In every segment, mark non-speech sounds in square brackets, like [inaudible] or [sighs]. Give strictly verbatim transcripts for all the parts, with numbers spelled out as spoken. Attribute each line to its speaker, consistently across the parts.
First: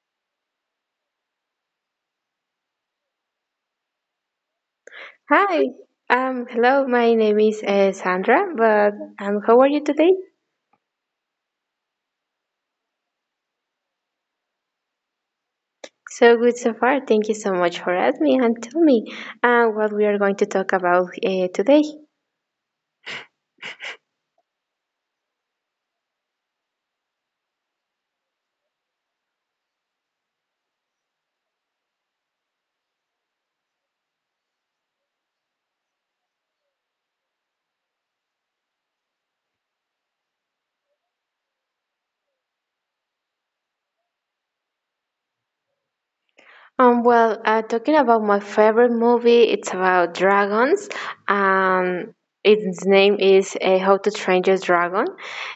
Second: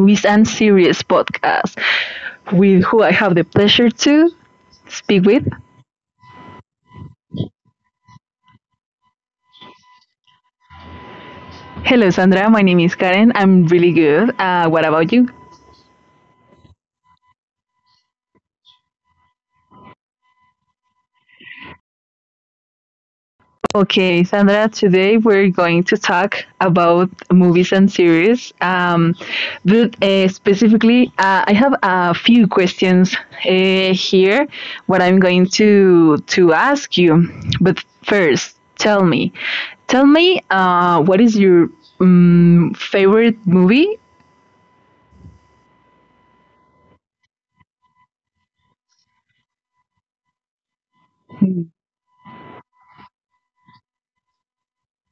Speaker 1: Movies and Series podcast, with who I have the pleasure to speak with.
Speaker 2: Hi. Um, hello, my name is uh, Sandra, but um, how are you today?
Speaker 1: Hello, Sandra. My name is Karen. I'm really good. Uh, what about you?
Speaker 2: So good so far. Thank you so much for asking me and tell me uh, what we are going to talk about uh, today.
Speaker 1: Okay, Sandra, today we're going to talk about movies and series. Um, but uh, Specifically, uh, I have a few questions uh, here, what I'm going to, to ask you. But first, tell me, tell me uh, what is your um, favorite movie.
Speaker 2: Um, well, uh, talking about my favorite movie, it's about dragons. Um, its name is uh, How to Train Your Dragon.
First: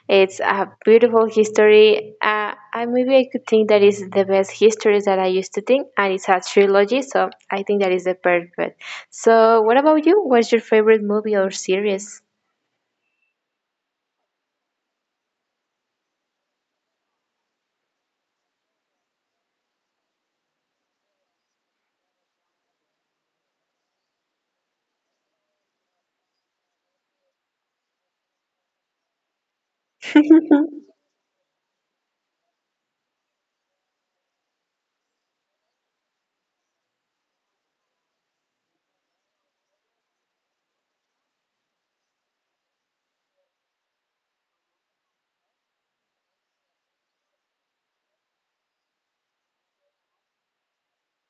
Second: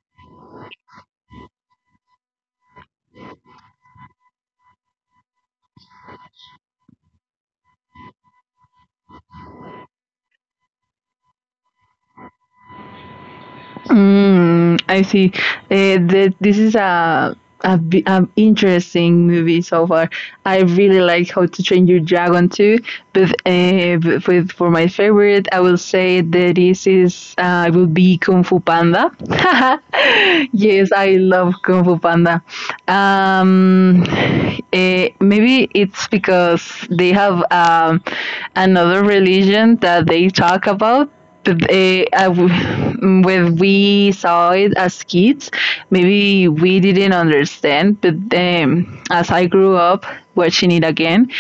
Speaker 2: It's a beautiful history. Uh, I Maybe I could think that is the best history that I used to think, and it's a trilogy, so I think that is the perfect. So, what about you? What's your favorite movie or series?
Speaker 1: Mm, I see. Uh, th- this is a, a, bi- a interesting movie so far. I really like How to Train Your Dragon too, but uh, but with for my favorite, I will say that this is uh, will be Kung Fu Panda. [laughs] Yes, I love Kung Fu Panda. Um, eh, Maybe it's because they have um, another religion that they talk about they, I w- [laughs] when we saw it as kids, maybe we didn't understand. But um, as I grew up watching it again,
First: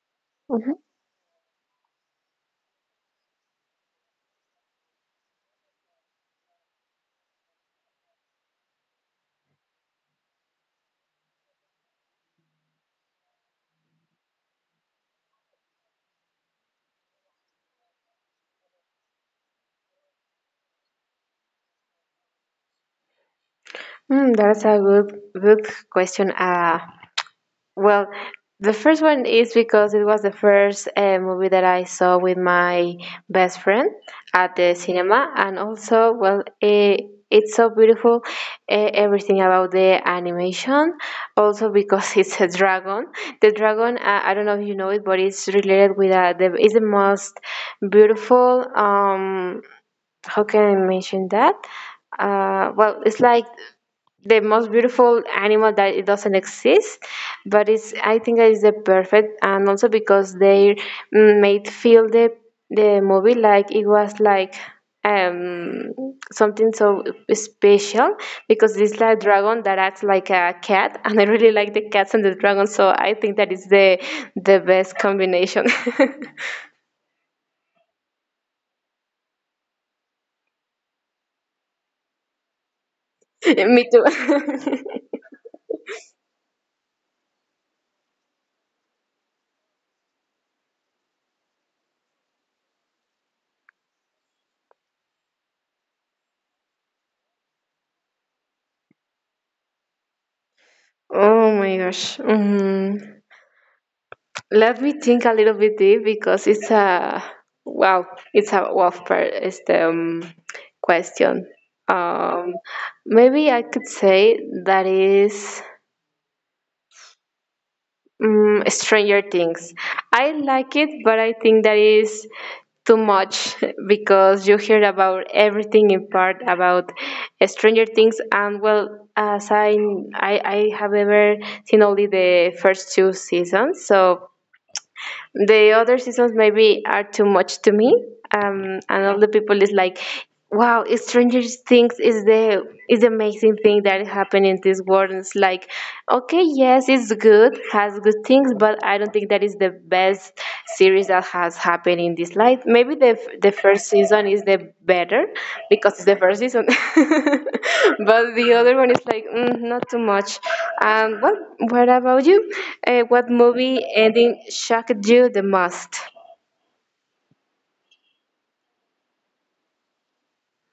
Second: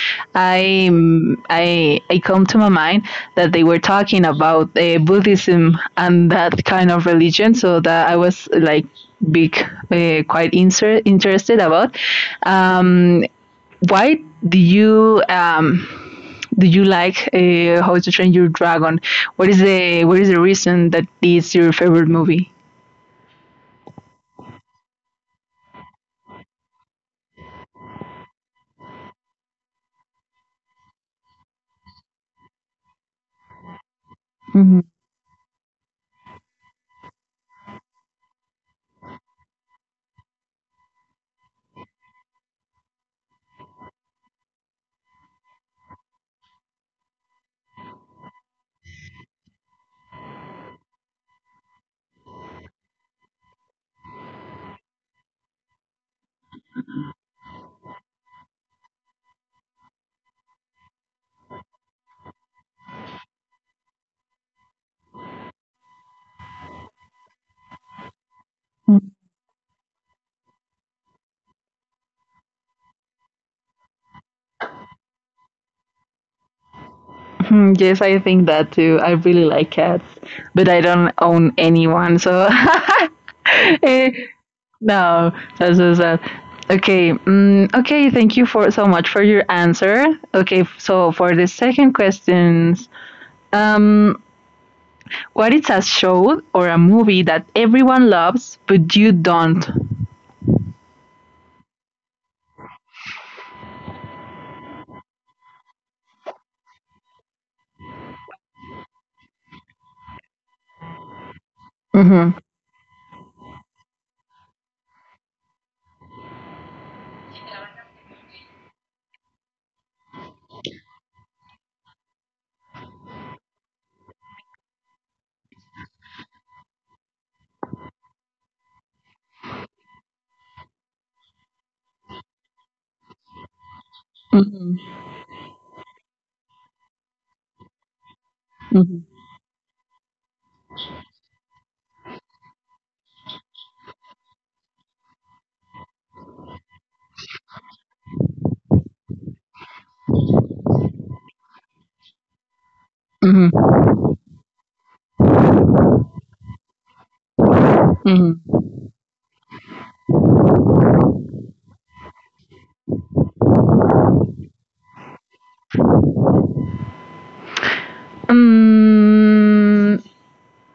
Speaker 2: Mm-hmm.
Speaker 1: I um, I I come to my mind that they were talking about uh, Buddhism and that kind of religion. So that I was like big, uh, quite inser- interested about. Um, why do you um, do you like uh, How to Train Your Dragon? What is the what is the reason that it's your favorite movie?
Speaker 2: Mm, that's a good good question. Uh, Well, the first one is because it was the first uh, movie that I saw with my best friend at the
Speaker 1: Mhm.
Speaker 2: cinema, and also, well, eh, it's so beautiful, eh, everything about the animation. Also, because [laughs] it's a dragon. The dragon, uh, I don't know if you know it, but it's related with uh, the. It's the most beautiful. Um, how can I mention that? Uh, well, it's like the most beautiful animal that it doesn't exist, but it's I think it's the perfect. And also because they mm, made feel the the movie like it was like um something so special because it's like dragon that acts like a cat [laughs] and I really like the cats and the dragon, so I think that is the the best combination. [laughs]
Speaker 1: Hmm, yes, I think that too. I really like cats, but I don't own anyone, so
Speaker 2: Me too.
Speaker 1: [laughs] no, that's so sad. Okay, mm, okay. Thank you for so much for your answer. Okay, so for the second questions, um, what is a show or a movie that everyone loves but you don't?
Speaker 2: [laughs] Oh my gosh. Mhm. Let me think a little bit deep, because it's a wow, it's a wow per- it's the, um, question.
Speaker 1: Mhm.
Speaker 2: Um, maybe I could say that is um, Stranger Things. I like it, but I think that is too much [laughs] because you hear about everything in part about Stranger Things. And well, as I I, I have ever seen only the first two seasons, so
Speaker 1: Mhm.
Speaker 2: the other seasons maybe are too much to me. Um,
Speaker 1: Mhm.
Speaker 2: and all the people is like, "Wow, Stranger Things is the is the amazing thing that happened in this world." And it's like, okay, yes, it's good, has good things, but I don't think that is the best series that has happened in this life. Maybe the f-
Speaker 1: Mhm,
Speaker 2: the first season is the better because it's the first season. [laughs] But the
Speaker 1: mhm.
Speaker 2: other one is like mm, not too much. Um, what what about you? Uh, what movie ending shocked you the most?
Speaker 1: Mm,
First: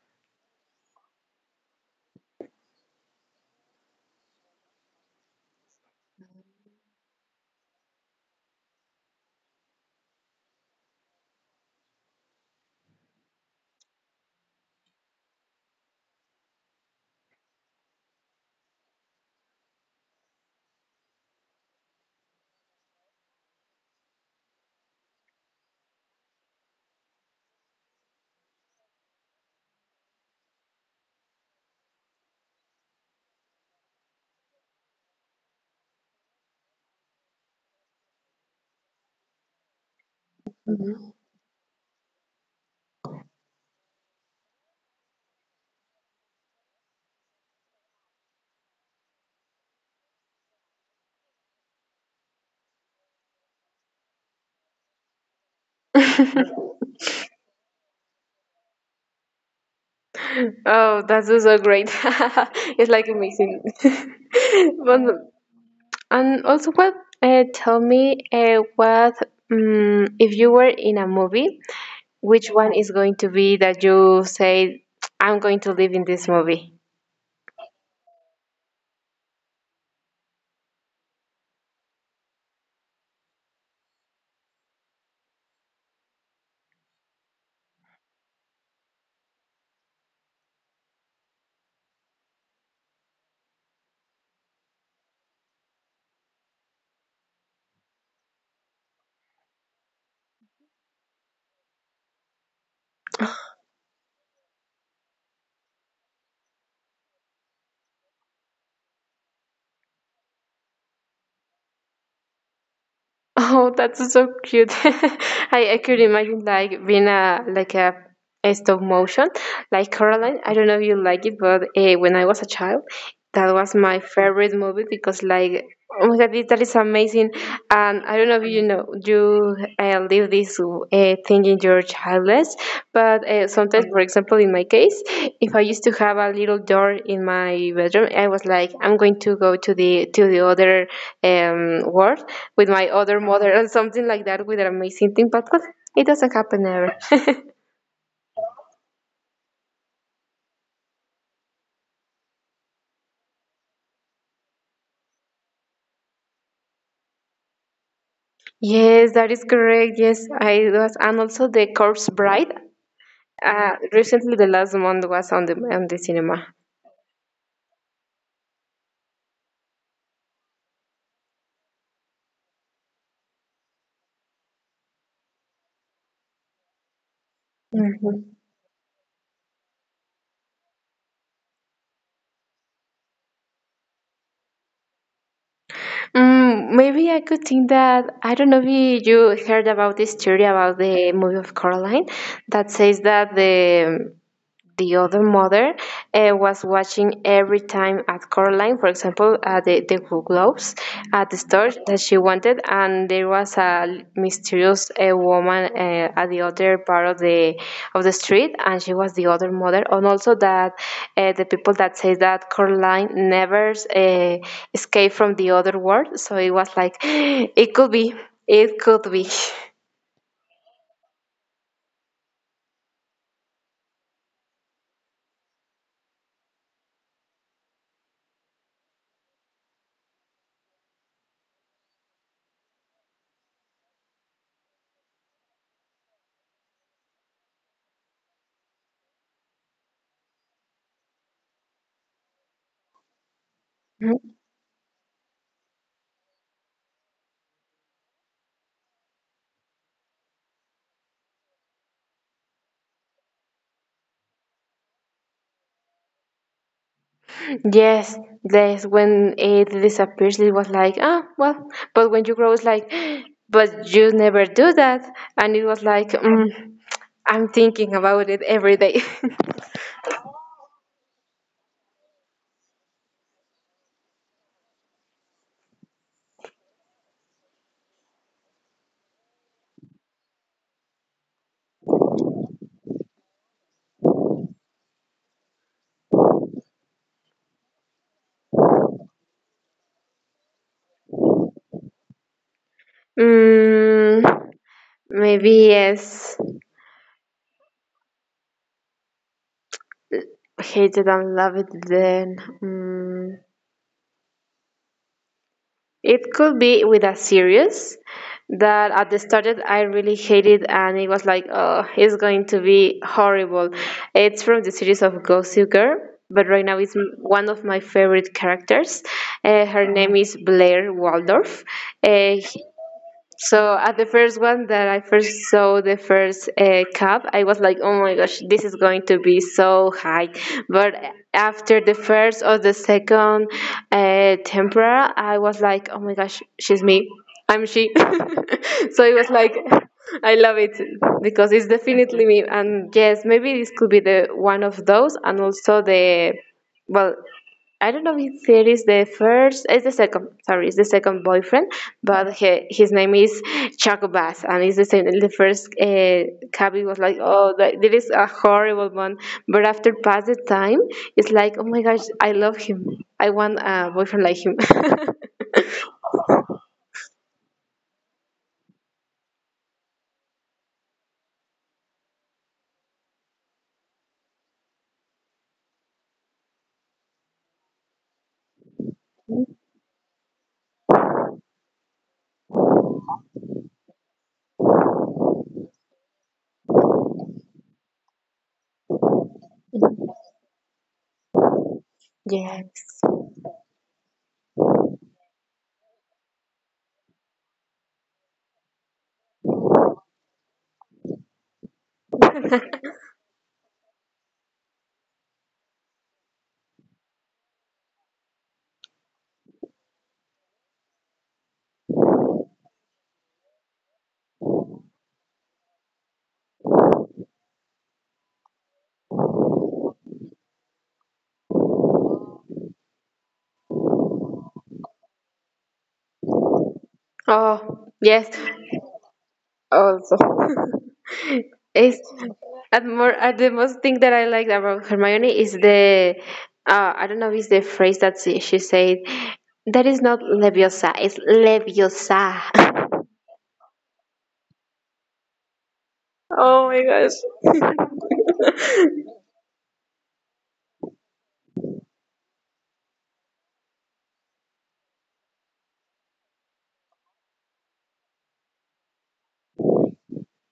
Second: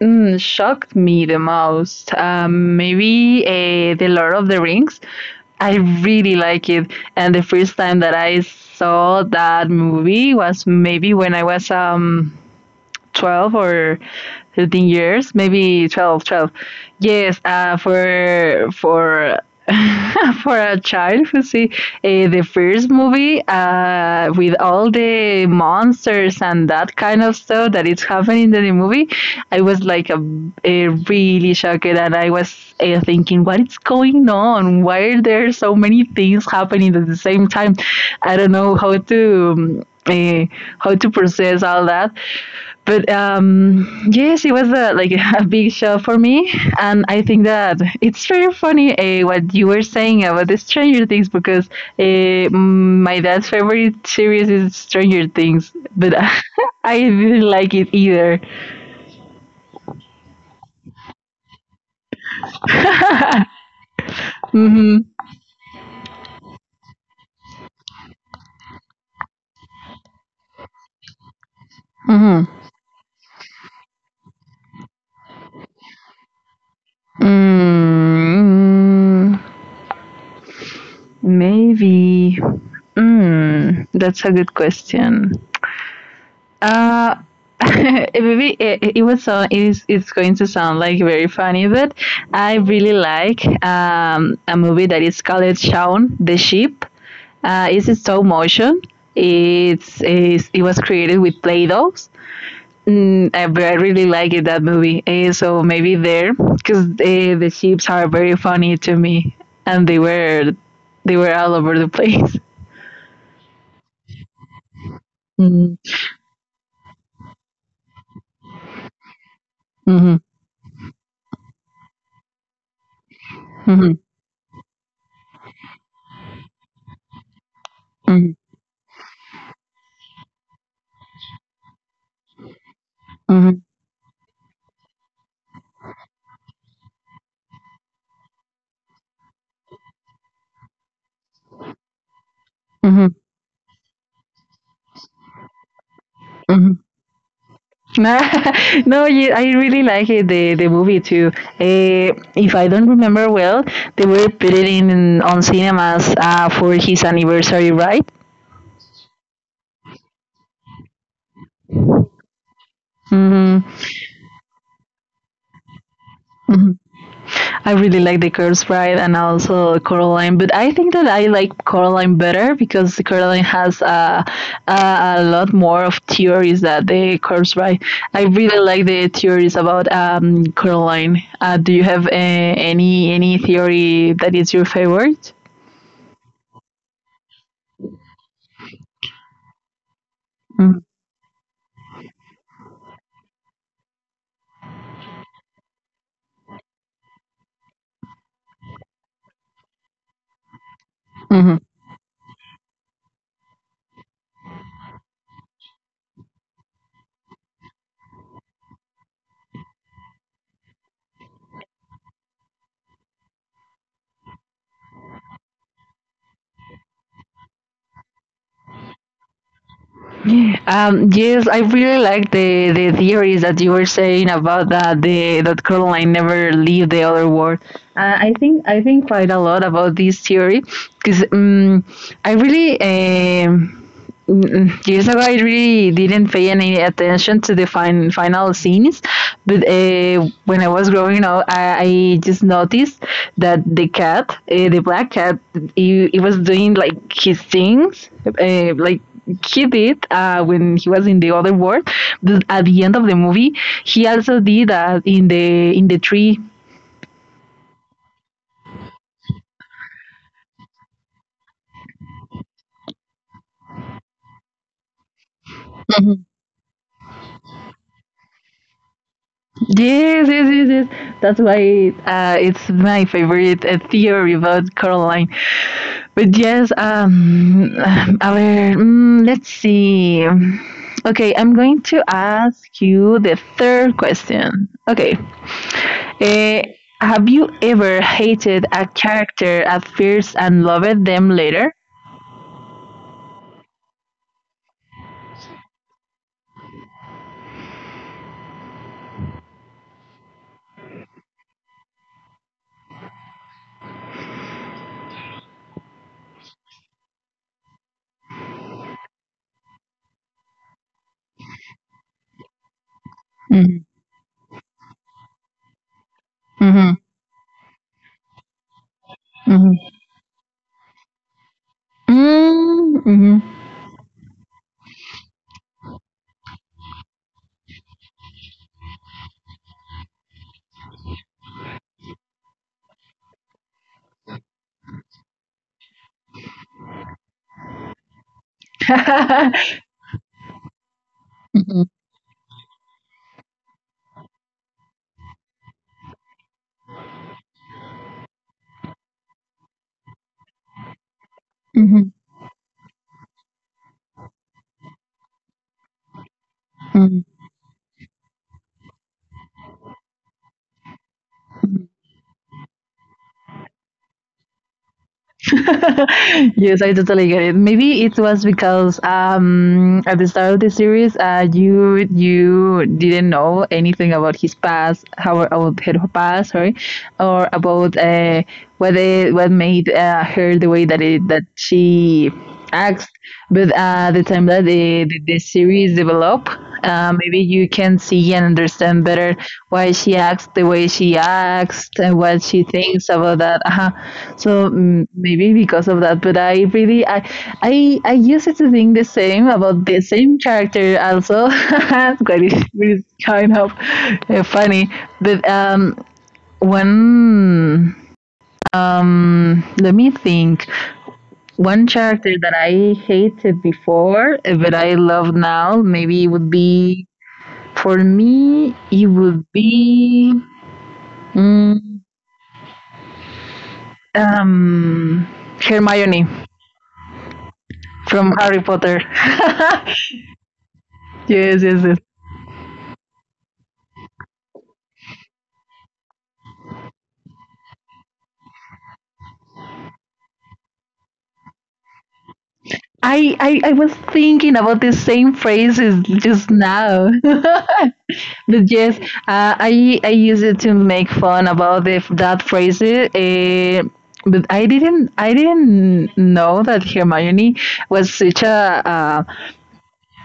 Speaker 1: mm, Shocked me the most. Um, maybe uh, The Lord of the Rings. I really like it. And the first time that I saw that movie was maybe when I was um twelve or thirteen years, maybe twelve, twelve. yes uh, for for [laughs] for a child who see uh, the first movie uh, with all the monsters and that kind of stuff that is happening in the movie, i was like a, a really shocked, and I was uh, thinking what is going on, why are there so many things happening at the same time. I don't know how to um, uh, how to
Speaker 2: Mhm.
Speaker 1: process all that. But um, yes, it was a, like [laughs] a big shock for me, and I think that it's very funny uh, what you were saying about the Stranger Things, because uh, my dad's favorite series is Stranger Things, but
Speaker 2: [laughs]
Speaker 1: [laughs] I didn't like it either.
Speaker 2: Oh, that's also great. [laughs]
Speaker 1: [laughs]
Speaker 2: It's like amazing. [laughs]
Speaker 1: Mm-hmm.
Speaker 2: But, and also, what? Uh, tell me, uh, what? Um, if you were in a movie, which
Speaker 1: Mm-hmm.
Speaker 2: one is going to be that you say, "I'm going to live in this movie"?
Speaker 1: Mm, maybe. Mm, that's a good question. Uh, [laughs] it, maybe it, it was so it's, it's going to sound like very funny, but I really like um, a movie that is called Shaun the Sheep. Uh, it's in stop motion. It's, it's it was created with Play-Dohs. Mm, I, I really like it that movie. Eh, so maybe there, because the the sheeps are very funny to me, and they were they were all over the [laughs] place.
Speaker 2: Oh, that's so cute. [laughs] I,
Speaker 1: Hmm.
Speaker 2: I could imagine like being a like a, a stop motion like
Speaker 1: Mm-hmm.
Speaker 2: Coraline. I don't know if you like it, but uh, when I was a child, that was
Speaker 1: Mm-hmm.
Speaker 2: my favorite movie because, like, oh my god, that is amazing. And I don't
Speaker 1: Mm-hmm.
Speaker 2: know if you know you uh, live this uh, thing in your childhood, but uh,
Speaker 1: Mm-hmm.
Speaker 2: sometimes, for example, in my case, if I used to have a little door in my bedroom, I was like, "I'm going to go to the to the other um, world with my
Speaker 1: Mm-hmm.
Speaker 2: other mother," and something like that with an amazing thing. But well, it doesn't happen ever.
Speaker 1: [laughs] No, yeah, I really like it, the the movie too. Uh, if I don't remember well, they were put it in on cinemas uh, for his anniversary, right?
Speaker 2: Yes, that is correct, yes. I was. And also the corpse bride,
Speaker 1: Hmm.
Speaker 2: uh recently the last month, was on the on the cinema.
Speaker 1: Hmm. I really like the Curse Bride and also Coraline, but I think that I like Coraline better because Coraline has uh, a, a lot more of theories that the Curse Bride. I
Speaker 2: Mhm.
Speaker 1: really like the theories about um, Coraline. Uh, do you have uh, any any theory that is your favorite?
Speaker 2: Mm, maybe I could think that, I don't know if you heard about this theory about
Speaker 1: Mhm.
Speaker 2: the movie of Coraline that says that the the other mother uh, was watching every time at Coraline, for example, at the, the gloves at the
Speaker 1: Mhm.
Speaker 2: store that she wanted, and there was a mysterious uh, woman uh, at the other part of the of the street, and she was the other mother. And also that uh, the people that say that Coraline never uh, escaped from the other world, so it was like [gasps] it could be, it could be.
Speaker 1: Um, yes, I really like the, the theories that you were saying about that the that Caroline never leave the other world. Uh, I think I think quite a lot about this theory because um, I really um Mm-mm. I really didn't pay any attention to the fin- final scenes, but uh, when I was growing up, I, I just noticed that the cat,
Speaker 2: [laughs]
Speaker 1: uh, the black cat, he, he was doing like his things, uh, like he did uh, when he was in the other world. But at the end of the movie, he also did that in the in the tree.
Speaker 2: Yes, yes. When it disappears, it was like, ah, well. But when you grow, it's like, [gasps] but you never do that. And it was like, mm, I'm thinking about it every day.
Speaker 1: Yes, yes, yes, yes. That's why uh, it's my favorite uh, theory about Caroline. But yes, um, [sighs] our, mm, let's see. Okay, I'm going to ask you the third question. Okay. Eh, have you ever hated a character at first and loved them later?
Speaker 2: [laughs] mm, maybe yes. Hate it and love it then. Mm. It could be with a series that at the started I really hated and it was like, "Oh, it's going to be horrible."
Speaker 1: Mhm,
Speaker 2: It's from the series of Gossip Girl, but right now it's
Speaker 1: mhm,
Speaker 2: m- one of my favorite characters. Uh,
Speaker 1: mhm.
Speaker 2: her name is Blair Waldorf. Uh,
Speaker 1: Mm, mhm,
Speaker 2: so at the first one that I first saw the first uh, cup, I was like, "Oh my gosh, this is going to be so high!" But after the first or the second uh, tempera, I was like, "Oh my gosh, she's me, I'm she." [laughs] So it was like, [laughs]
Speaker 1: I
Speaker 2: I love it because it's
Speaker 1: mhm,
Speaker 2: definitely me. And yes, maybe this could be the one of those, and also the, well, I don't know if it is the first, there is the second, sorry, it's the second boyfriend,
Speaker 1: mhm,
Speaker 2: but he, his name is Chaco Bass, and it's the same. The first uh, cabby was
Speaker 1: mhm,
Speaker 2: like,
Speaker 1: mhm.
Speaker 2: "Oh, that, that is a horrible one." But after past the time, it's like, "Oh my
Speaker 1: [laughs]
Speaker 2: gosh, I love him. I want a boyfriend like him."
Speaker 1: [laughs] Yes, I totally get it. Maybe it was because um, at the start of the series, uh, you you didn't know anything about his past, how about her past, sorry, or about uh, what they, what made uh, her the way that it that she asked, but at the time that the, the, the series develop, uh, maybe you can see and understand better why she acts the way she acts and
Speaker 2: [laughs]
Speaker 1: what she
Speaker 2: Yes.
Speaker 1: thinks about that. Uh-huh. So mm, maybe because of that, but I really I I, I used to think the same about the same character also. [laughs] it's quite it's really kind of uh, funny, but um one um let me think. One character that I hated before, eh, but I love now, maybe it would be for me. It would be mm, um, Hermione
Speaker 2: Oh, yes.
Speaker 1: from Harry Potter.
Speaker 2: Also.
Speaker 1: [laughs]
Speaker 2: [laughs]
Speaker 1: Yes,
Speaker 2: Is
Speaker 1: yes, yes.
Speaker 2: at more at the most thing that I like about Hermione is the, uh, I don't know, is the phrase that she, she said, that is not leviosa, it's leviosa. [laughs]
Speaker 1: I, I, I was thinking about the same phrases
Speaker 2: Oh
Speaker 1: just
Speaker 2: my gosh.
Speaker 1: now. [laughs] But yes, uh, I I used it to make fun about the, that phrase. Uh, but I didn't I didn't know that Hermione was such a a,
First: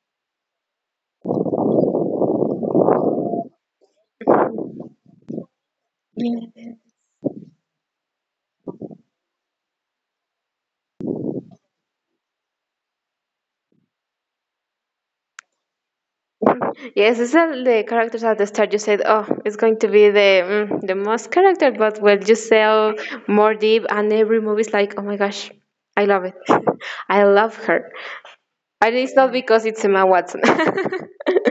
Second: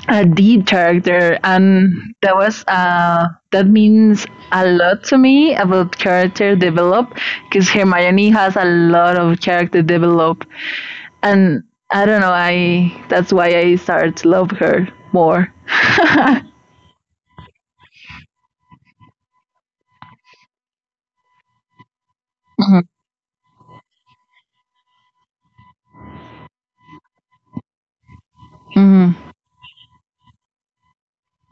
Speaker 1: a deep character, and that was uh, that means a lot to me about character develop, because Hermione has a lot of character develop, and I don't know, I that's why I started to love her more.
Speaker 2: Yes, it's all the characters at the start, you said, "Oh, it's going to be the mm, the most character." But when you sell more deep and every movie is like, "Oh my gosh, I love it." [laughs] I love her, and it's
Speaker 1: Mhm.
Speaker 2: not because it's Emma Watson. [laughs]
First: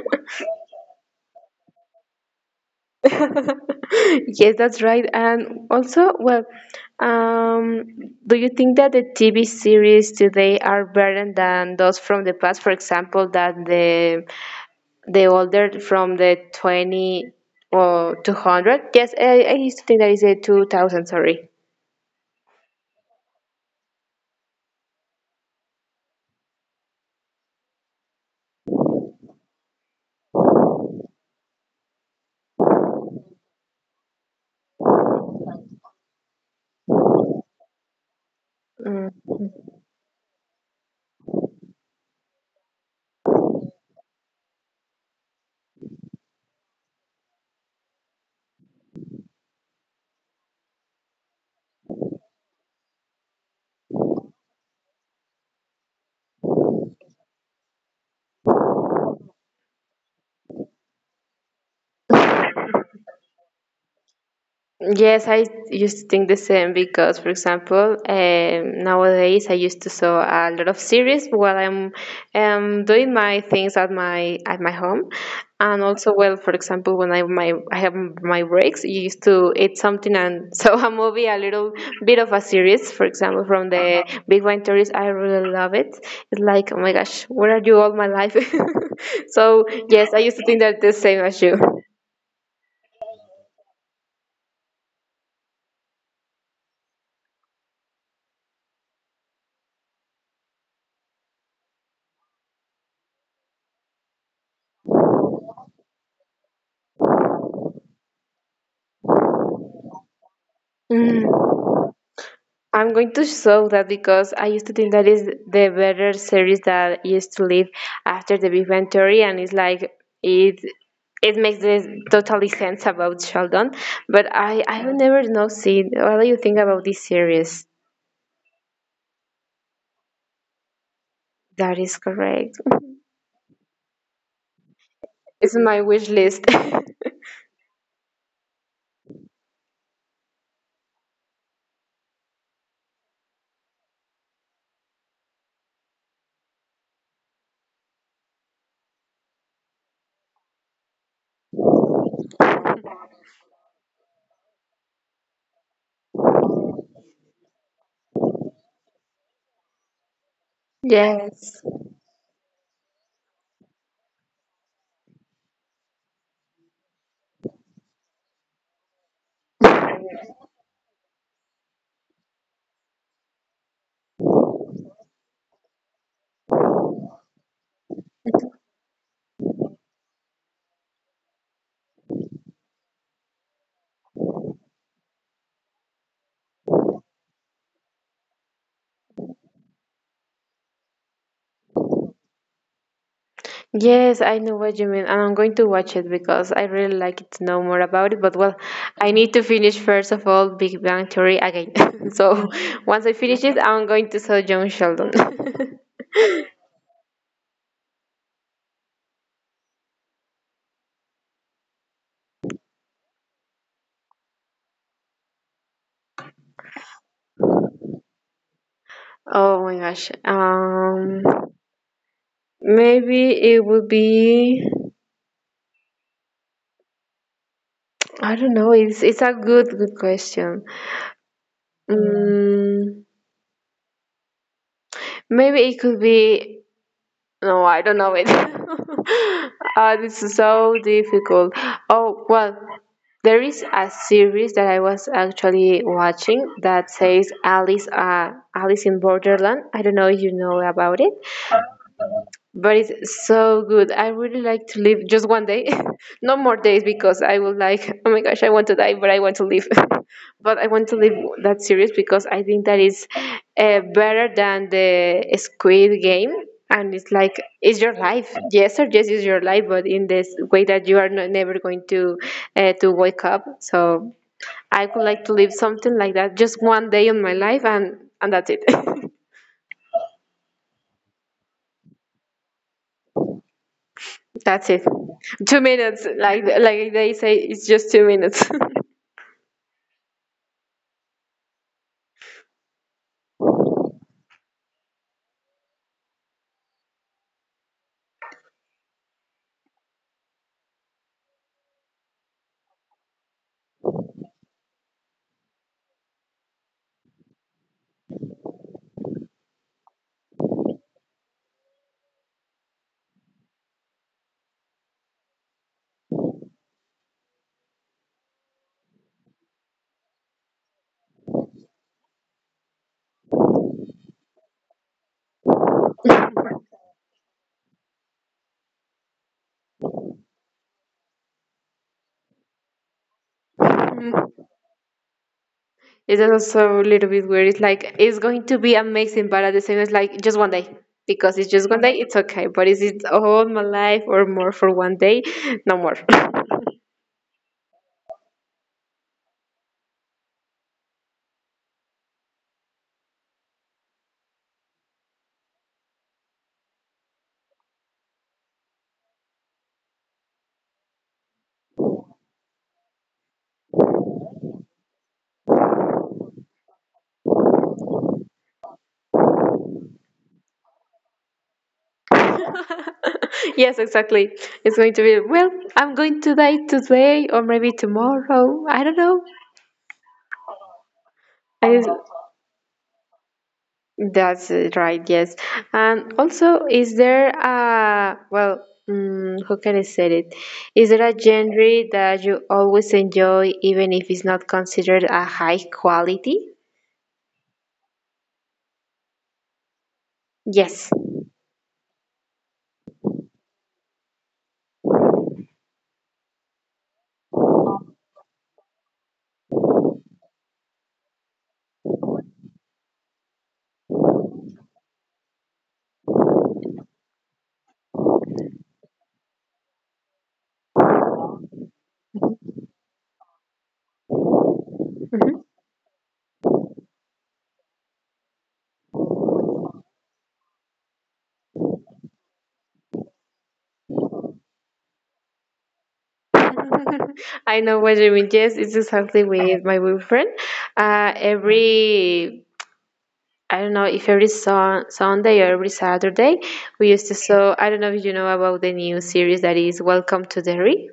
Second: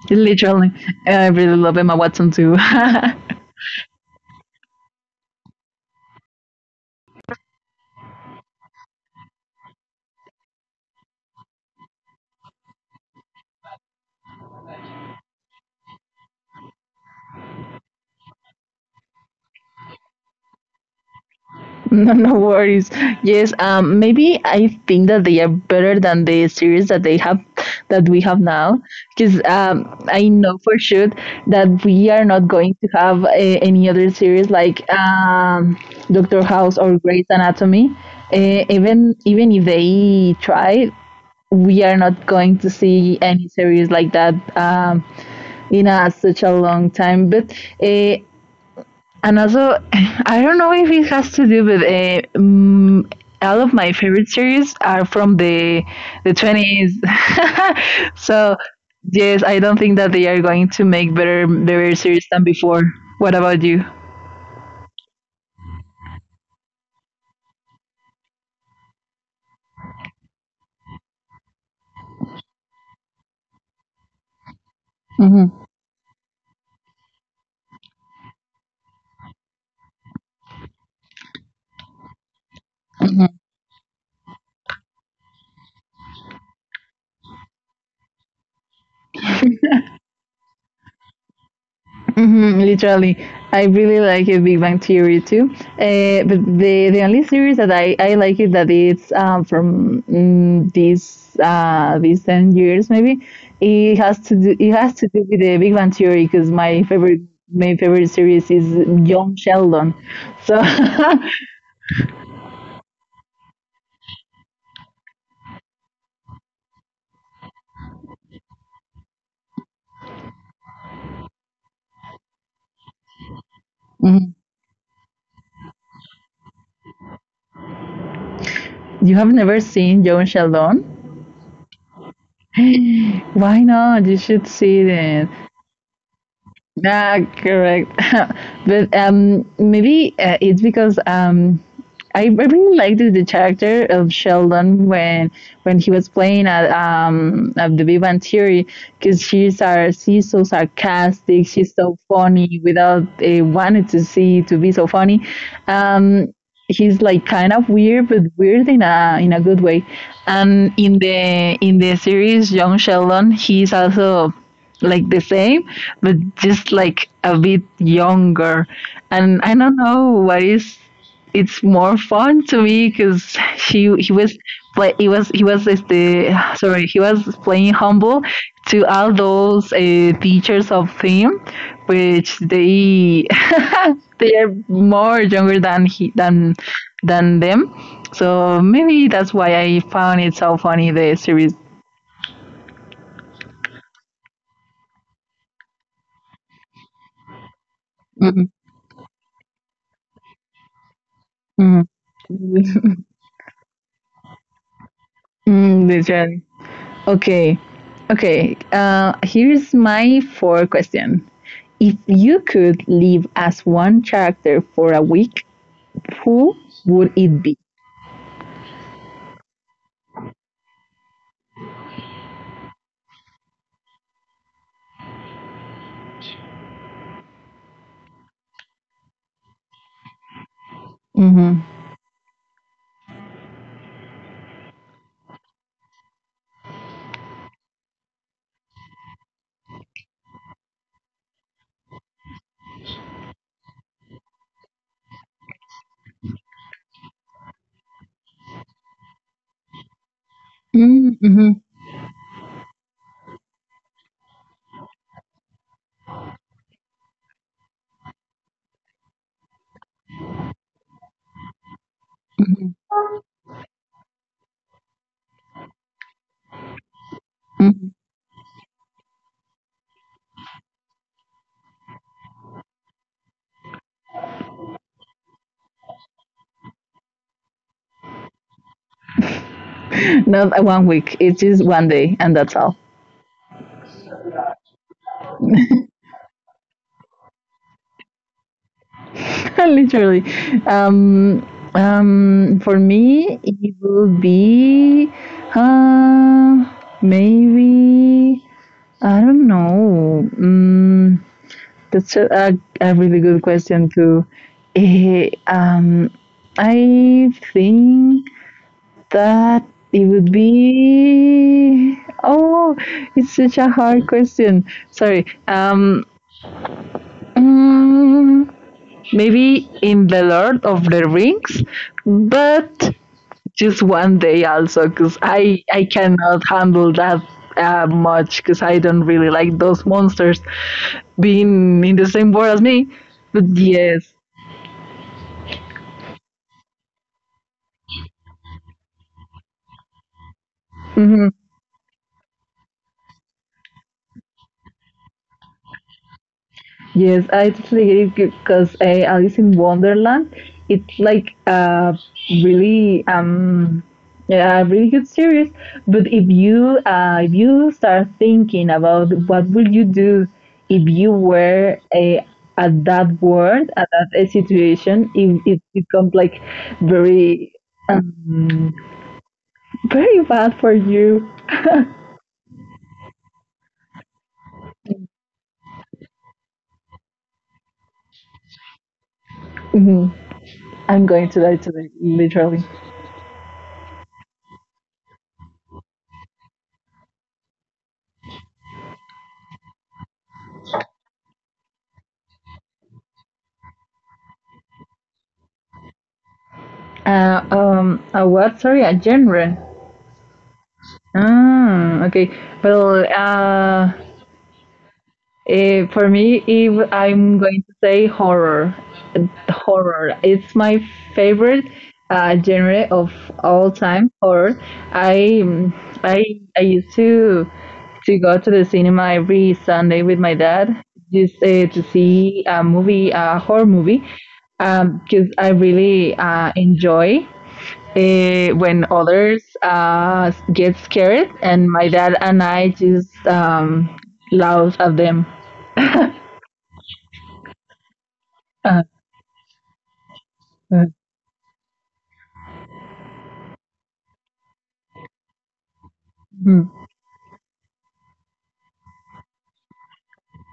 Speaker 1: Literally, I really love Emma Watson too. [laughs]
Speaker 2: Yes, that's right. And also, well, um, do you think that the T V series today are better than those from the past? For example, that the the older from the twenty or two hundred? Yes, I, I used to think that is a two thousand, sorry.
Speaker 1: No, no worries. Yes, um, maybe I think that they are better than the series that they have, that we have now. Because um, I know for sure that we are not going to have a, any other series like um, Doctor House or Grey's Anatomy.
Speaker 2: Mm.
Speaker 1: Uh, even even if they try, we are not going to see any series like that um, in a, such a long time. But uh, And also, [laughs] I don't know if it has to do with uh, um, all of my favorite series are from the the twenties. [laughs] So yes, I don't think that they are going to make better better series than before. What about you?
Speaker 2: Yes, I used to think the same because, for example, um, nowadays I used to saw a lot of series while I'm um, doing my things at my at my home. And
Speaker 1: Mhm,
Speaker 2: also, well, for example, when I my I have my breaks, you used to eat something and [laughs] saw a movie, a little bit of a series, for example, from
Speaker 1: mhm.
Speaker 2: the Big Bang Theories. I really love it. It's like, "Oh my gosh, where are you all my life?" [laughs] So yes, I used to think that the same as you.
Speaker 1: Hmm, literally, I really like it, Big Bang Theory too. Uh, but the the only series that I, I like it that it's um, from mm, these uh, these ten years maybe. It has to do it has to do with the Big Bang Theory, because my favorite my favorite series is John Sheldon. So [laughs]
Speaker 2: I'm going to show that because I used to think that is the better series that used to live after the Big Bang Theory. And it's like it it makes this totally sense about Sheldon. But I
Speaker 1: mhm.
Speaker 2: I have never know seen. What do you think about this series?
Speaker 1: You have never seen John Sheldon?
Speaker 2: That is correct.
Speaker 1: Why not? You should see
Speaker 2: It's on
Speaker 1: it.
Speaker 2: my wish list.
Speaker 1: Yeah, correct. [laughs] But um, maybe uh, it's because um, I, I really liked the character of Sheldon when when he was playing at um at the Big Bang Theory, because she's are she's so sarcastic, she's so funny without uh, wanting to see to be so funny. um, he's like kind of weird, but weird in a in a good way. And in
Speaker 2: [laughs] Yes.
Speaker 1: the in the series Young Sheldon, he's also like the same, but just like a bit younger. And I don't know what is it's more fun to me, because he he was play he was he was este, sorry he was playing humble to all those uh, teachers of him, which they [laughs] they are more younger than he than than them. So maybe that's why I found it so funny the series.
Speaker 2: Yes, I know what you mean, and I'm going to watch it because I really like it to know more about it. But well,
Speaker 1: Mm,
Speaker 2: I need to finish first of all Big Bang Theory again. [laughs]
Speaker 1: mm,
Speaker 2: So once I
Speaker 1: [laughs]
Speaker 2: finish it, I'm going to saw John Sheldon.
Speaker 1: mm, the trend. [laughs] Okay, okay. Uh, here's my fourth question. If you could live as one character for a week, who would it be?
Speaker 2: [laughs] Oh my gosh. Um, maybe it would be. I don't know. It's it's a good good question.
Speaker 1: Mm-hmm.
Speaker 2: Mm, maybe it could be. No, I don't know it. [laughs] uh, this is so difficult. Oh, well, there is a series that I was actually watching that says Alice, uh, Alice in Borderland. I don't know if you know about it.
Speaker 1: Mm-hmm.
Speaker 2: But it's so good. I really like to live just one day, [laughs] no more days, because I will like, "Oh my gosh, I want to die, but I want to live." [laughs] But I want to live that series because I think that is uh, better than the Squid Game. And it's like, it's your life. Yes, or yes, is your life, but in this way that you are not, never going to uh, to wake up. So I would like to live something like that, just one day in my life, and and that's it. [laughs]
Speaker 1: Mm-hmm. [laughs] Not a one week. It's just one day, and that's all.
Speaker 2: That's it. Two minutes, like like they say, it's just two minutes.
Speaker 1: [laughs] Literally. Um, um, for me, it would be uh, maybe, I don't know. Um, that's a, a, a really good question, too. Eh, um, I think that it would be. Oh, it's such a hard question. Sorry. Um, mm, Maybe in the Lord of the Rings, but just one day also, because I I cannot handle that uh, much, because I don't really like those monsters being in the same world as me. But
Speaker 2: [laughs]
Speaker 1: yes.
Speaker 2: It's also a little bit weird. It's like it's going to be amazing, but at the same, it's like just one day because it's just
Speaker 1: Mhm.
Speaker 2: one day. It's okay, but is it all my life or more for one day? No more.
Speaker 1: Yes, I totally get it, because uh, Alice in Wonderland, it's like a really um yeah, a really good series. But if you uh, if you start thinking about what will you do if you were a at that world at that uh, situation, it it becomes like very um, very bad for you.
Speaker 2: [laughs] Yes, exactly. It's going to be well. I'm going to die today or maybe tomorrow. I don't know.
Speaker 1: Mhm. I'm going
Speaker 2: I,
Speaker 1: to die today, literally.
Speaker 2: That's it, right, yes. And also, is there a, well, mm, how can I say it? Is there a genre that you always enjoy, even if it's not considered a high quality?
Speaker 1: Uh, um, uh, what? Sorry, a genre.
Speaker 2: Yes.
Speaker 1: Ah, okay. Well, uh, eh, for me, if I'm going to say horror, horror, it's my favorite uh, genre of all time. Horror. I I I used to to go to the cinema every Sunday with my dad just uh, to see a movie, a horror movie, um,
Speaker 2: Mhm.
Speaker 1: because I really uh, enjoy uh, when others uh, get scared, and my dad and I just um, laugh at them.
Speaker 2: [laughs] I know what you mean. Yes, it's
Speaker 1: Uh,
Speaker 2: exactly with my boyfriend. Uh,
Speaker 1: uh,
Speaker 2: every, I don't know if every sun Sunday or every Saturday, we used to,
Speaker 1: mm,
Speaker 2: so I don't know if you know about the new series that is Welcome to Derry.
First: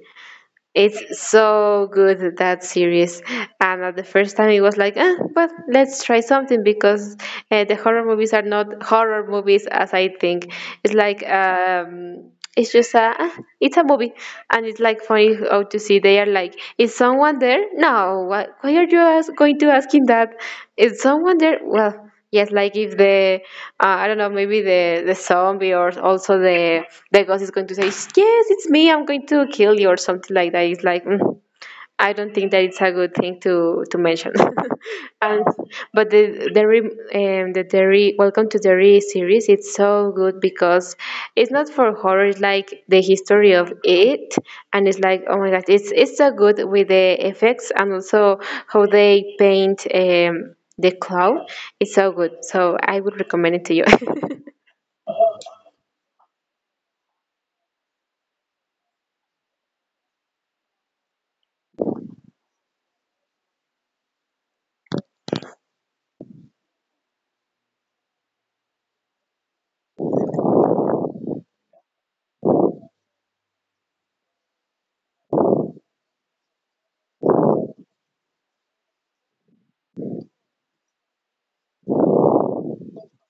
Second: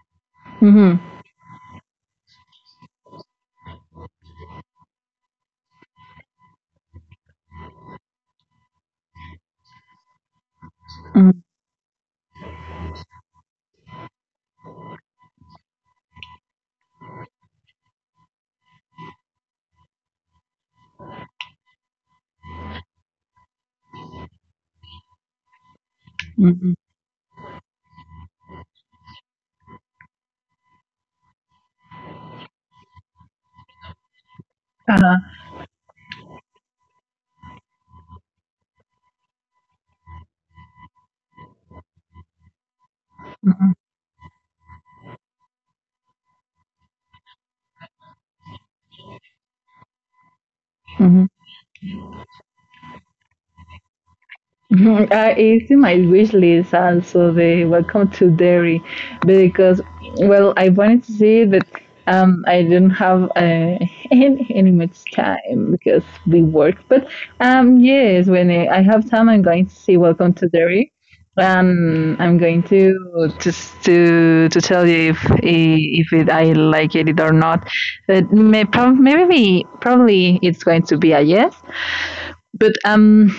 Speaker 1: mhm,
Speaker 2: It's so good that series, and at the first time it was like, ah, but let's try something because uh, the horror movies are not horror movies as I think. It's like
Speaker 1: mm,
Speaker 2: um, it's just a ah, it's a movie, and it's like funny how to see they are like, is someone there? No, why, why are you ask, going to asking that? Is someone there? Well. Yes, like if the uh, I don't know, maybe the the zombie or also
Speaker 1: mhm,
Speaker 2: the the ghost is going to say, "Yes, it's me. I'm going to kill you," or something like that. It's like mm, I don't think that it's a good thing to to mention.
Speaker 1: uh-huh,
Speaker 2: [laughs] and But the dairy um, the dairy Welcome to Dairy series it's so good because it's not for horror. It's like the history of
Speaker 1: mhm,
Speaker 2: it, and it's like oh my god, it's it's so good with the effects and also how they paint um, the
Speaker 1: mhm.
Speaker 2: cloud. It's so good. So I would recommend it to you. [laughs]
Speaker 1: [laughs] Mhm. Uh, it's in my wish list also the Welcome to Derry because well, I wanted to see it, but um I didn't have uh, [laughs] any, any much time because we work. But um yes, when I I have time, I'm going to see Welcome to Derry, and I'm going to just to to tell you if if it, I like it or not, but may, prob- maybe probably it's going to be a yes, but um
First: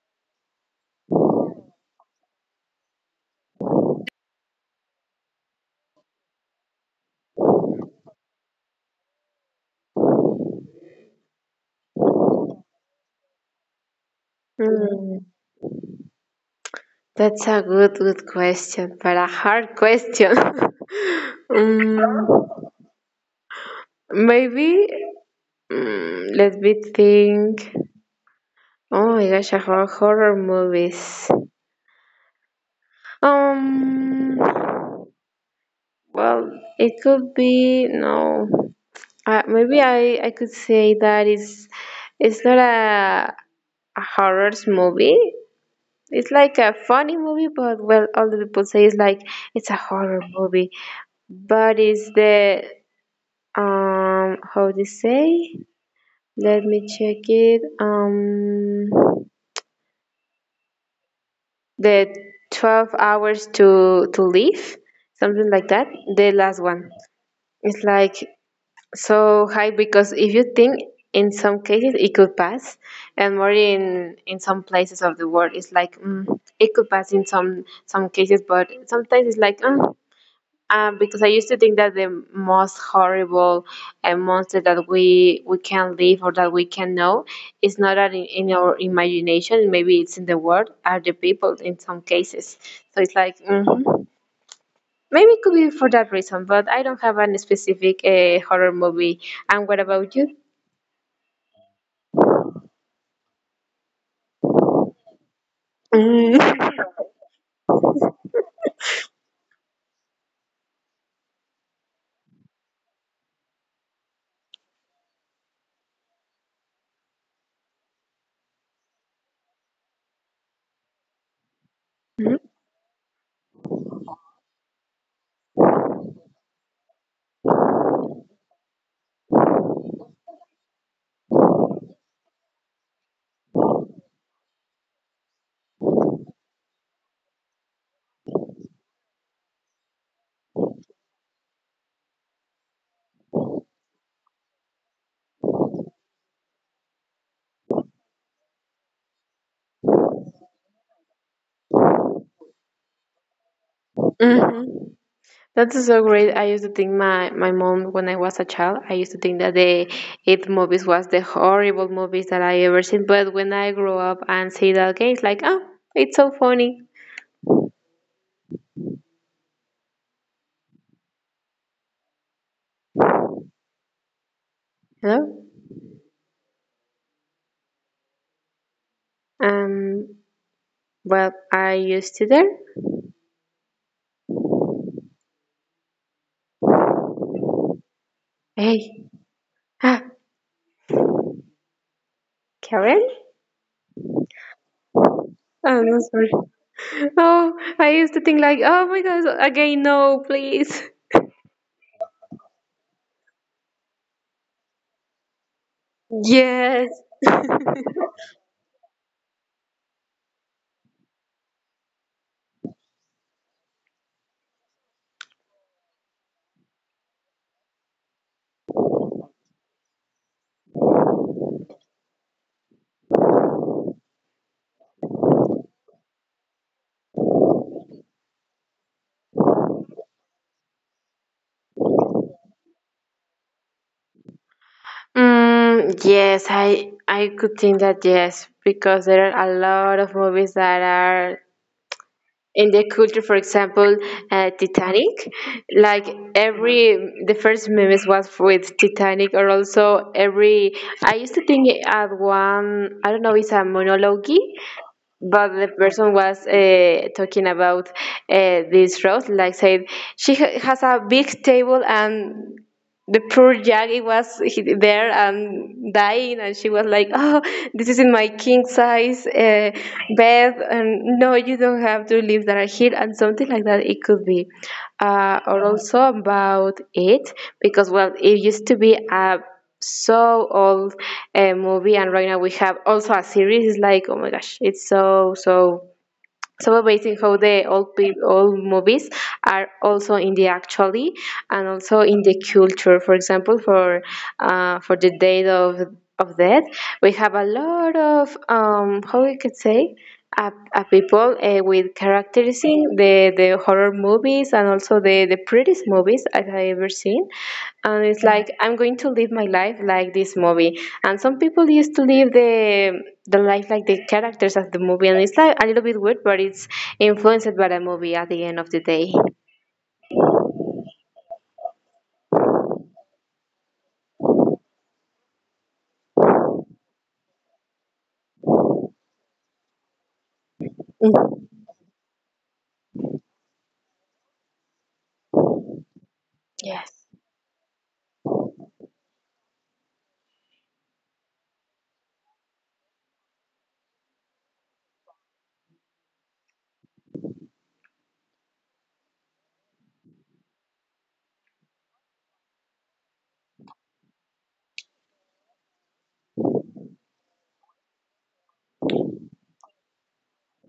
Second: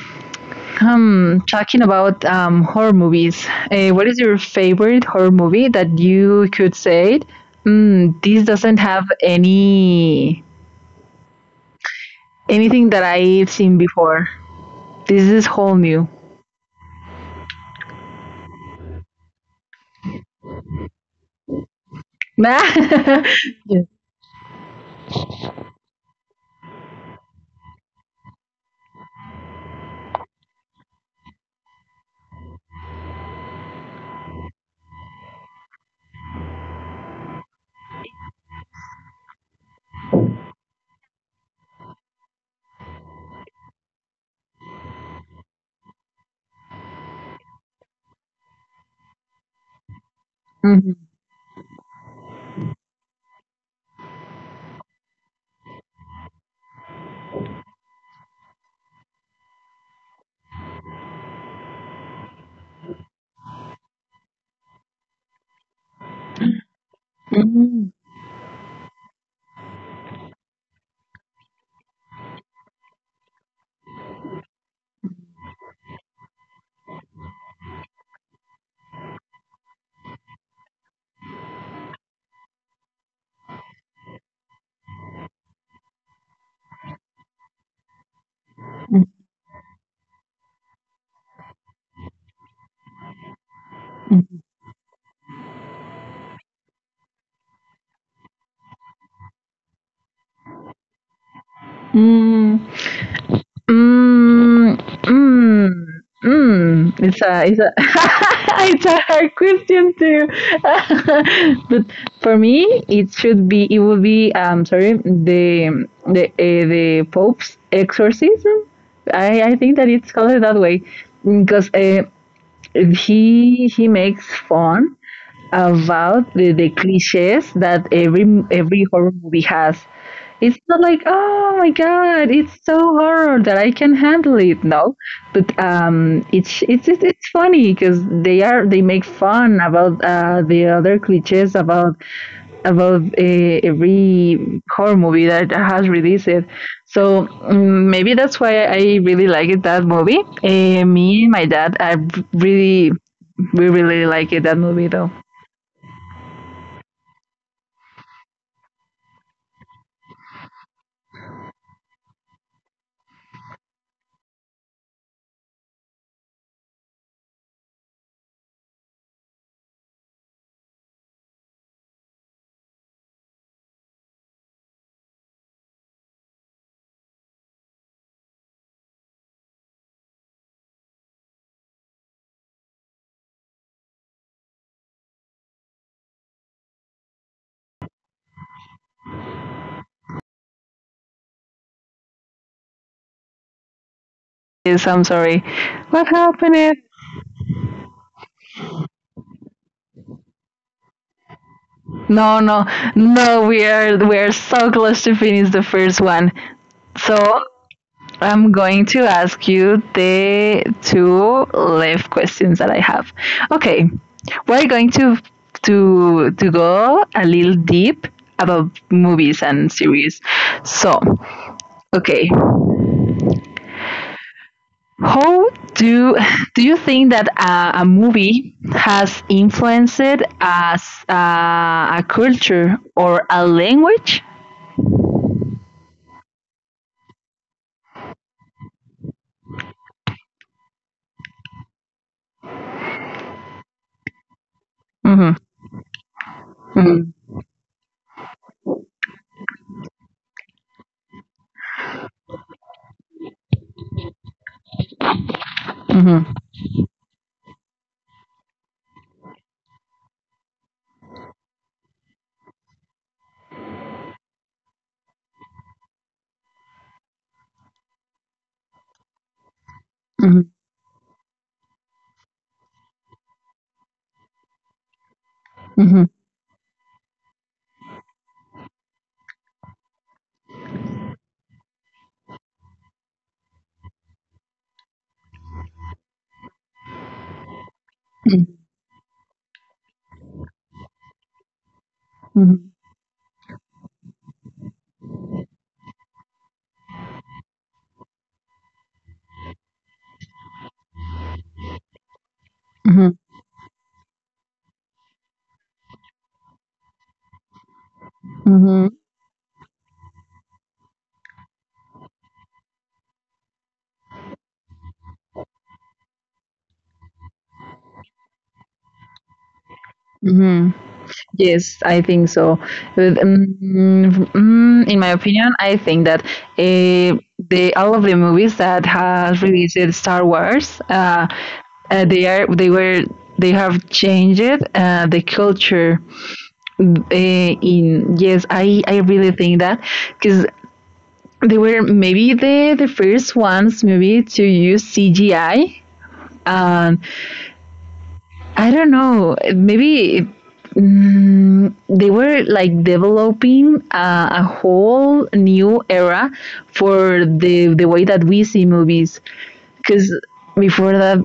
Speaker 1: hmm, talking about um, horror movies, uh, what is your favorite horror movie that you could say? Mm, this doesn't have any anything that I've seen before. This is whole new.
Speaker 2: Mm, that's a good good question, but a hard question. [laughs]
Speaker 1: [laughs]
Speaker 2: Mm,
Speaker 1: Yes.
Speaker 2: maybe. Mm, let me think. Oh my gosh, I have horror movies. Um, well, it could be no. Uh, maybe I I could say that it's it's not a a horror movie. It's like a funny movie, but well, all the people say it's like it's a
Speaker 1: Mhm.
Speaker 2: horror movie. But it's the um how do you say? Let me check it. Um. The twelve hours to to live, something like that. The last one.
Speaker 1: Mhm.
Speaker 2: It's like so high because if you think in some cases it could pass and more in in some places of the world it's like mm, it could pass in some some cases but sometimes it's like mm, um, because I used to think that the most horrible uh, monster that we we can live or that we can know is not that in, in our imagination. Maybe it's in the world. Are the people in some cases? So it's like mhm. Maybe it could be for that reason. But I don't have any specific uh, horror movie. And what about you?
Speaker 1: Mhm. Mm, mm, mm. It's a
Speaker 2: Mhm.
Speaker 1: it's a [laughs] it's a hard question too. [laughs] But for me, it should be it would be, um sorry, the the uh, the Pope's exorcism. I I think that it's called that way because uh, he he makes fun about the, the cliches that every every horror movie has. It's not like, oh my god, it's so horror that I can handle it. No, but um, it's it's it's it's funny because they are they make fun about uh, the other cliches about about uh, every horror movie that has released it. So mm, maybe that's why I really liked that movie. Uh, me and my dad, I really we really like it, that movie though.
Speaker 2: Mhm. That's so great. I used to think my, my mom, when I was a child, I used to think that the It movies was the horrible movies that I ever seen. But when I grew up and see that again, it's like, oh, it's so funny. Hello? Um, well, I used to there. Hey, ah, Karen?
Speaker 1: Is. I'm sorry. What
Speaker 2: Oh, no,
Speaker 1: happened?
Speaker 2: sorry.
Speaker 1: Is-
Speaker 2: Oh, I used to think like, oh my gosh, again, no, please.
Speaker 1: No, no, no. We are we are so close to finish the first one.
Speaker 2: Yes.
Speaker 1: So I'm going to ask you the two left questions that I have. Okay, we're going to to to go a little deep about movies and series. So okay, how do do you think that a, a movie has influenced as uh, a culture or a language?
Speaker 2: Mm, yes, I I could think that yes, because there are a lot of movies that are in their culture, for example, uh,
Speaker 1: Mhm,
Speaker 2: Titanic, like
Speaker 1: mhm,
Speaker 2: every the first memes was with Titanic, or also every I used to think at one I don't know it's a monologue but the
Speaker 1: mhm,
Speaker 2: person was uh, talking about uh, this Rose, like said she ha- has a big table and the poor Jaggy was he- there and dying, and she was like, "Oh, this is in my king size uh,
Speaker 1: mhm,
Speaker 2: bed, and no, you don't have to leave that here," and something like that. It could be, uh,
Speaker 1: mhm,
Speaker 2: or also about it, because well, it used to be a so old uh, movie, and right now we have also a series. It's like, oh my gosh, it's so so so, basically, how the
Speaker 1: mhm,
Speaker 2: old peop old movies are also in the actually and also in the culture, for example, for uh, for the date of of death we have a lot of um, how we could say, a uh, people uh, with
Speaker 1: mhm, mhm,
Speaker 2: characteristics the the horror movies and also the the prettiest movies I have ever seen. And it's Yeah,
Speaker 1: mhm,
Speaker 2: like I'm going to live my life like this movie. And some people used to live the the life like the characters of the movie, and it's like a little bit weird, but it's influenced by the movie at the end of the day.
Speaker 1: mhm. Yes, I think so. With, mm, mm, in my opinion, I think that uh, the all of the movies that has released Star Wars, uh,
Speaker 2: Mhm.
Speaker 1: uh, they are they were they have changed uh, the culture. Uh,
Speaker 2: Yes.
Speaker 1: in yes, I I really think that because they were maybe the the first ones, maybe, to use C G I. Um, I don't know. Maybe mm, they were like developing uh, a whole new era for the the way that we see movies because before that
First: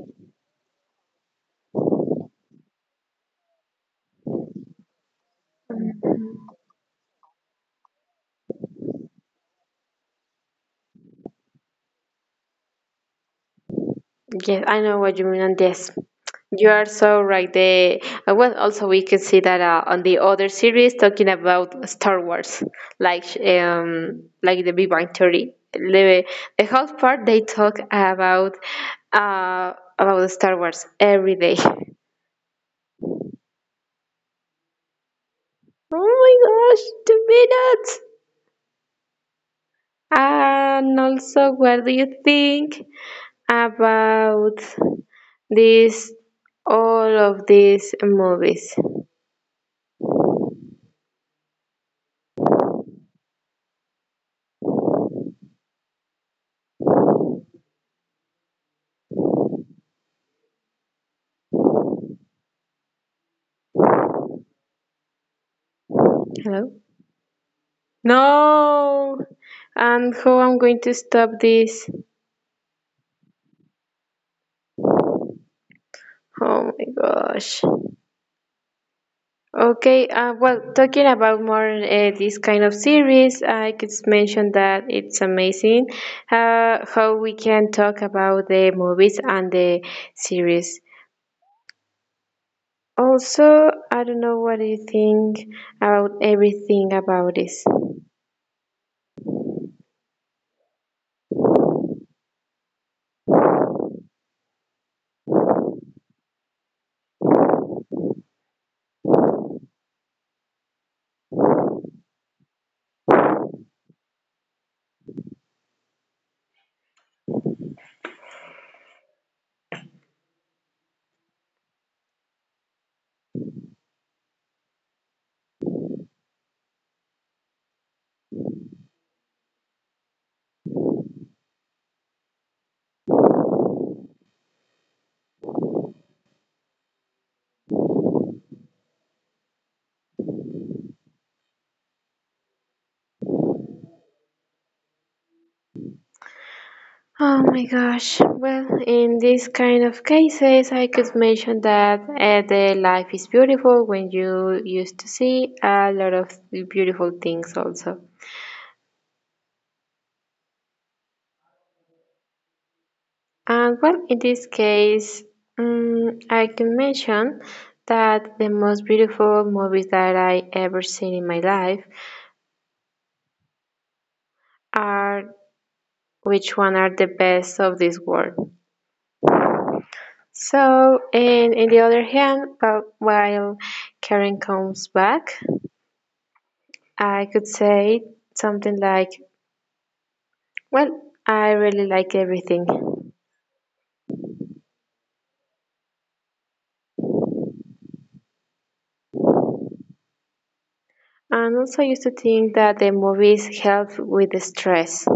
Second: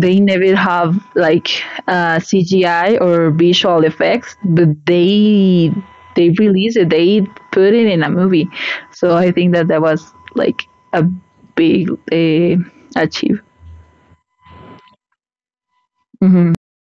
Speaker 1: they never have like uh, C G I or visual effects, but they they release it, they put it in a movie. So I think that that was like a big uh, achieve.
Speaker 2: Yes, I know what you mean, and yes, you are so right. The uh, well, also we could see that uh, on the other series talking about Star Wars, like sh- um, like the Big Bang Theory. The, the whole part they talk about uh about Star Wars every day. [laughs] Oh my gosh, two minutes! And also, what do you think about this? All of these movies. Hello. No. And how I'm going to stop this? Oh my gosh. Okay, uh, well, talking about more uh, this kind of series, I could mention that it's amazing uh, how we can talk about the movies and the series. Also, I don't know what do you think about everything about this. Oh my gosh. Well, in these kind of cases, I could mention that uh, the life is beautiful when you used to see a lot of beautiful things also. And well, in this case, um, I can mention that the most beautiful movies that I ever seen in my life are which one are the best of this world. So, and in the other hand, well, while Karen comes back. I could say something like, well, I really like everything. And also, I used to think that the movies help with the stress.